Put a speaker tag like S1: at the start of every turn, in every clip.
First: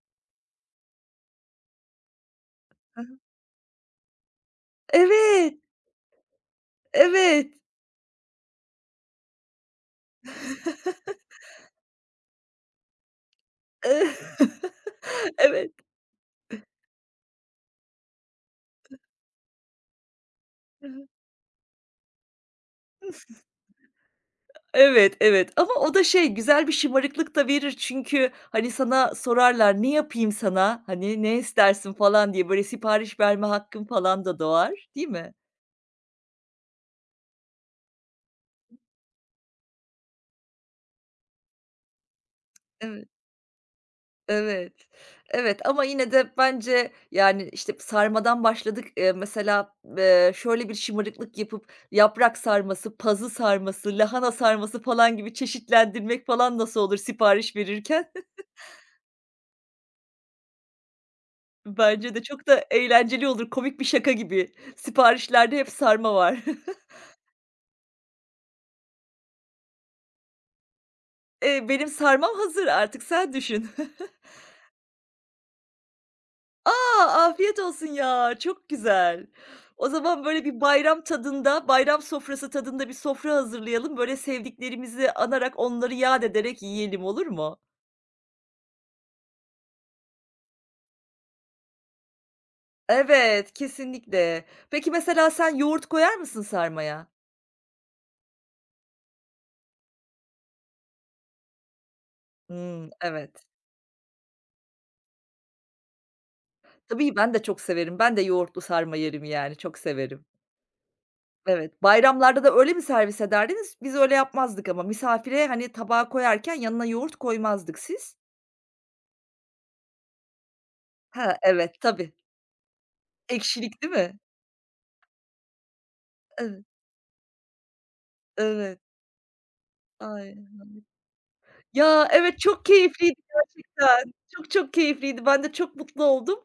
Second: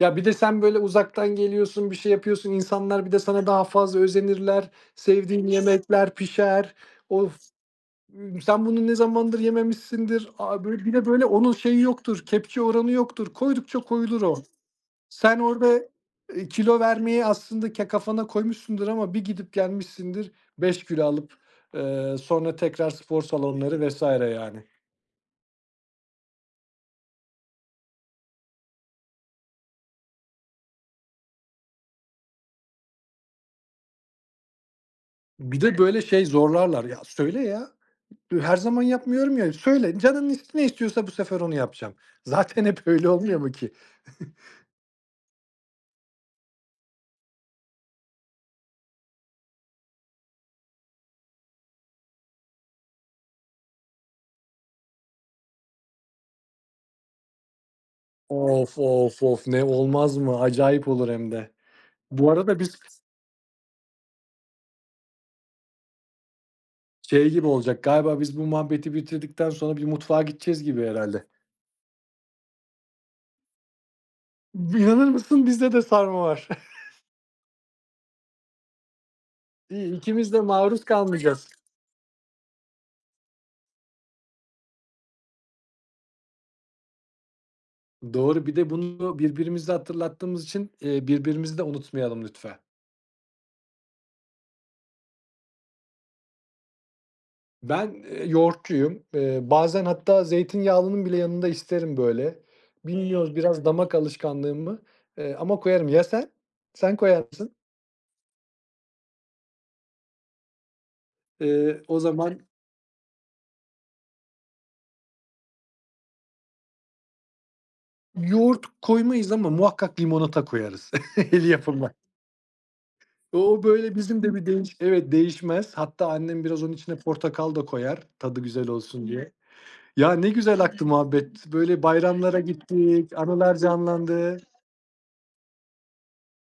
S1: Ya, birde, sen böyle uzaktan geliyorsun, bir şey yapıyorsun,
S2: Hı
S1: insanlar bir de
S2: hı.
S1: sana daha fazla özenirler, sevdiğin
S2: Evet.
S1: yemekler pişer. Of,
S2: Evet.
S1: ımm, sen bunu ne zamandır yememişsindir. Abi, böyle, bir de, böyle, onun şeyi yoktur, kepçe oranı yoktur, koydukça
S2: Eee
S1: koyulur o. Sen orada,
S2: Evet.
S1: ııı, kilo vermeyi aslında ke kafana koymuşsundur
S2: [unintelligible]
S1: ama bir gidip gelmişsindir 5
S2: Hı
S1: kilo
S2: hı.
S1: alıp, ııı, sonra tekrar spor salonları vs. yani.
S2: Evet, evet. Ama o da şey, güzel bir şımarıklık da verir, çünkü, hani, sana sorarlar, "Ne yapayım sana, hani, ne istersin?" falan diye. Böyle, sipariş verme hakkın falan da doğar, değil mi?
S1: Bir de böyle, şey zorlarlar. Ya "Söyle ya! Her zaman yapmıyorum ya, söyle, canın ne is istiyorsa bu sefer onu yapacağım." Zaten hep öyle
S2: Evet.
S1: olmuyor mu ki?
S2: Evet. Evet, ama yine de, bence, yani, işte, sarmadan başladık. Iıı, mesela, ııı, şöyle bir şımarıklık yapıp, yaprak sarması, pazı sarması, lahana sarması falan gibi çeşitlendirmek falan, nasıl olur sipariş verirken?
S1: Of, of, of. Ne olmaz mı? Acayip olur hem de.
S2: Bence de
S1: Bu
S2: çok
S1: arada
S2: da
S1: biz
S2: eğlenceli olur. Komik bir şaka gibi. Siparişlerde hep sarma var.
S1: şey gibi olacak, galiba biz bu muhabbeti bitirdikten sonra bir mutfağa gideceğiz gibi herhâlde.
S2: Eee, benim sarmam hazır, artık sen düşün.
S1: B inanır mısın bizde de sarma var.
S2: A! Afiyet olsun ya. Çok güzel. O
S1: İyi
S2: zaman,
S1: ikimiz de
S2: böyle bir
S1: maruz
S2: bayram
S1: kalmayacağız.
S2: tadında, bayram sofrası tadında, bir sofra hazırlayalım. Böyle, sevdiklerimizi anarak, onları yâd ederek yiyelim olur mu?
S1: Doğru, bir de bunu birbirimize hatırlattığımız için, iii, birbirimizi de unutmayalım lütfen.
S2: Evet, kesinlikle! Peki, mesela sen yoğurt koyar mısın sarmaya?
S1: Ben, eee, yoğurtçuyum. Eee, bazen, hatta zeytinyağlının bile yanında isterim böyle.
S2: Hıı.
S1: Bilmiyorum
S2: Evet.
S1: biraz damak alışkanlığım mı? Eee, ama koyarım. Ya sen? Sen
S2: Tabii,
S1: koyar
S2: ben de
S1: mısın?
S2: çok severim. Ben de yoğurtlu sarma yerim yani. Çok severim.
S1: Iıı,
S2: Evet.
S1: o
S2: Bayramlarda
S1: zaman
S2: da öyle mi servis ederdiniz? Biz öyle yapmazdık ama. Misafire, hani, tabağı koyarken, yanına yoğurt koymazdık, siz?
S1: Yoğurt koymayız ama muhakkak limonata koyarız.
S2: Ha.
S1: El
S2: Evet.
S1: yapımı.
S2: Tabii.
S1: O
S2: Ekşilik değil
S1: böyle
S2: mi?
S1: bizim de bir değiş evet değişmez. Hatta, annem biraz
S2: [unintelligible]
S1: onun içine portakal da koyar, tadı güzel
S2: Evet.
S1: olsun diye. Ya, ne
S2: Ay, anladım.
S1: güzel aktı muhabbet, böyle
S2: Ya, evet
S1: bayramlara
S2: çok
S1: gittik,
S2: keyifliydi
S1: anılar
S2: gerçekten!
S1: canlandı.
S2: Çok, çok keyifliydi. Ben de çok mutlu oldum.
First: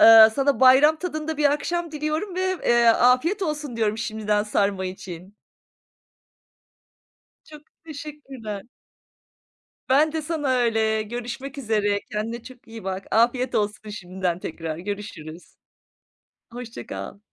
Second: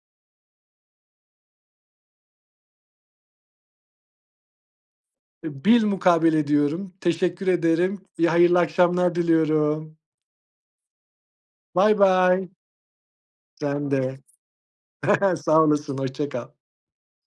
S2: Iıı, sana bayram tadında bir akşam diliyorum ve, eee, afiyet olsun diyorum şimdiden sarma için.
S1: Bilmukabele diyorum. Teşekkür
S2: Çok
S1: ederim, iy hayırlı
S2: teşekkürler.
S1: akşamlar diliyorum.
S2: Ben de sana öyle. Görüşmek
S1: Bay
S2: üzere. Kendine
S1: bay.
S2: çok iyi bak. Afiyet
S1: Sen
S2: olsun
S1: de.
S2: şimdiden tekrar. Görüşürüz.
S1: Sağ olasın, hoşça kal!
S2: Hoşça kal.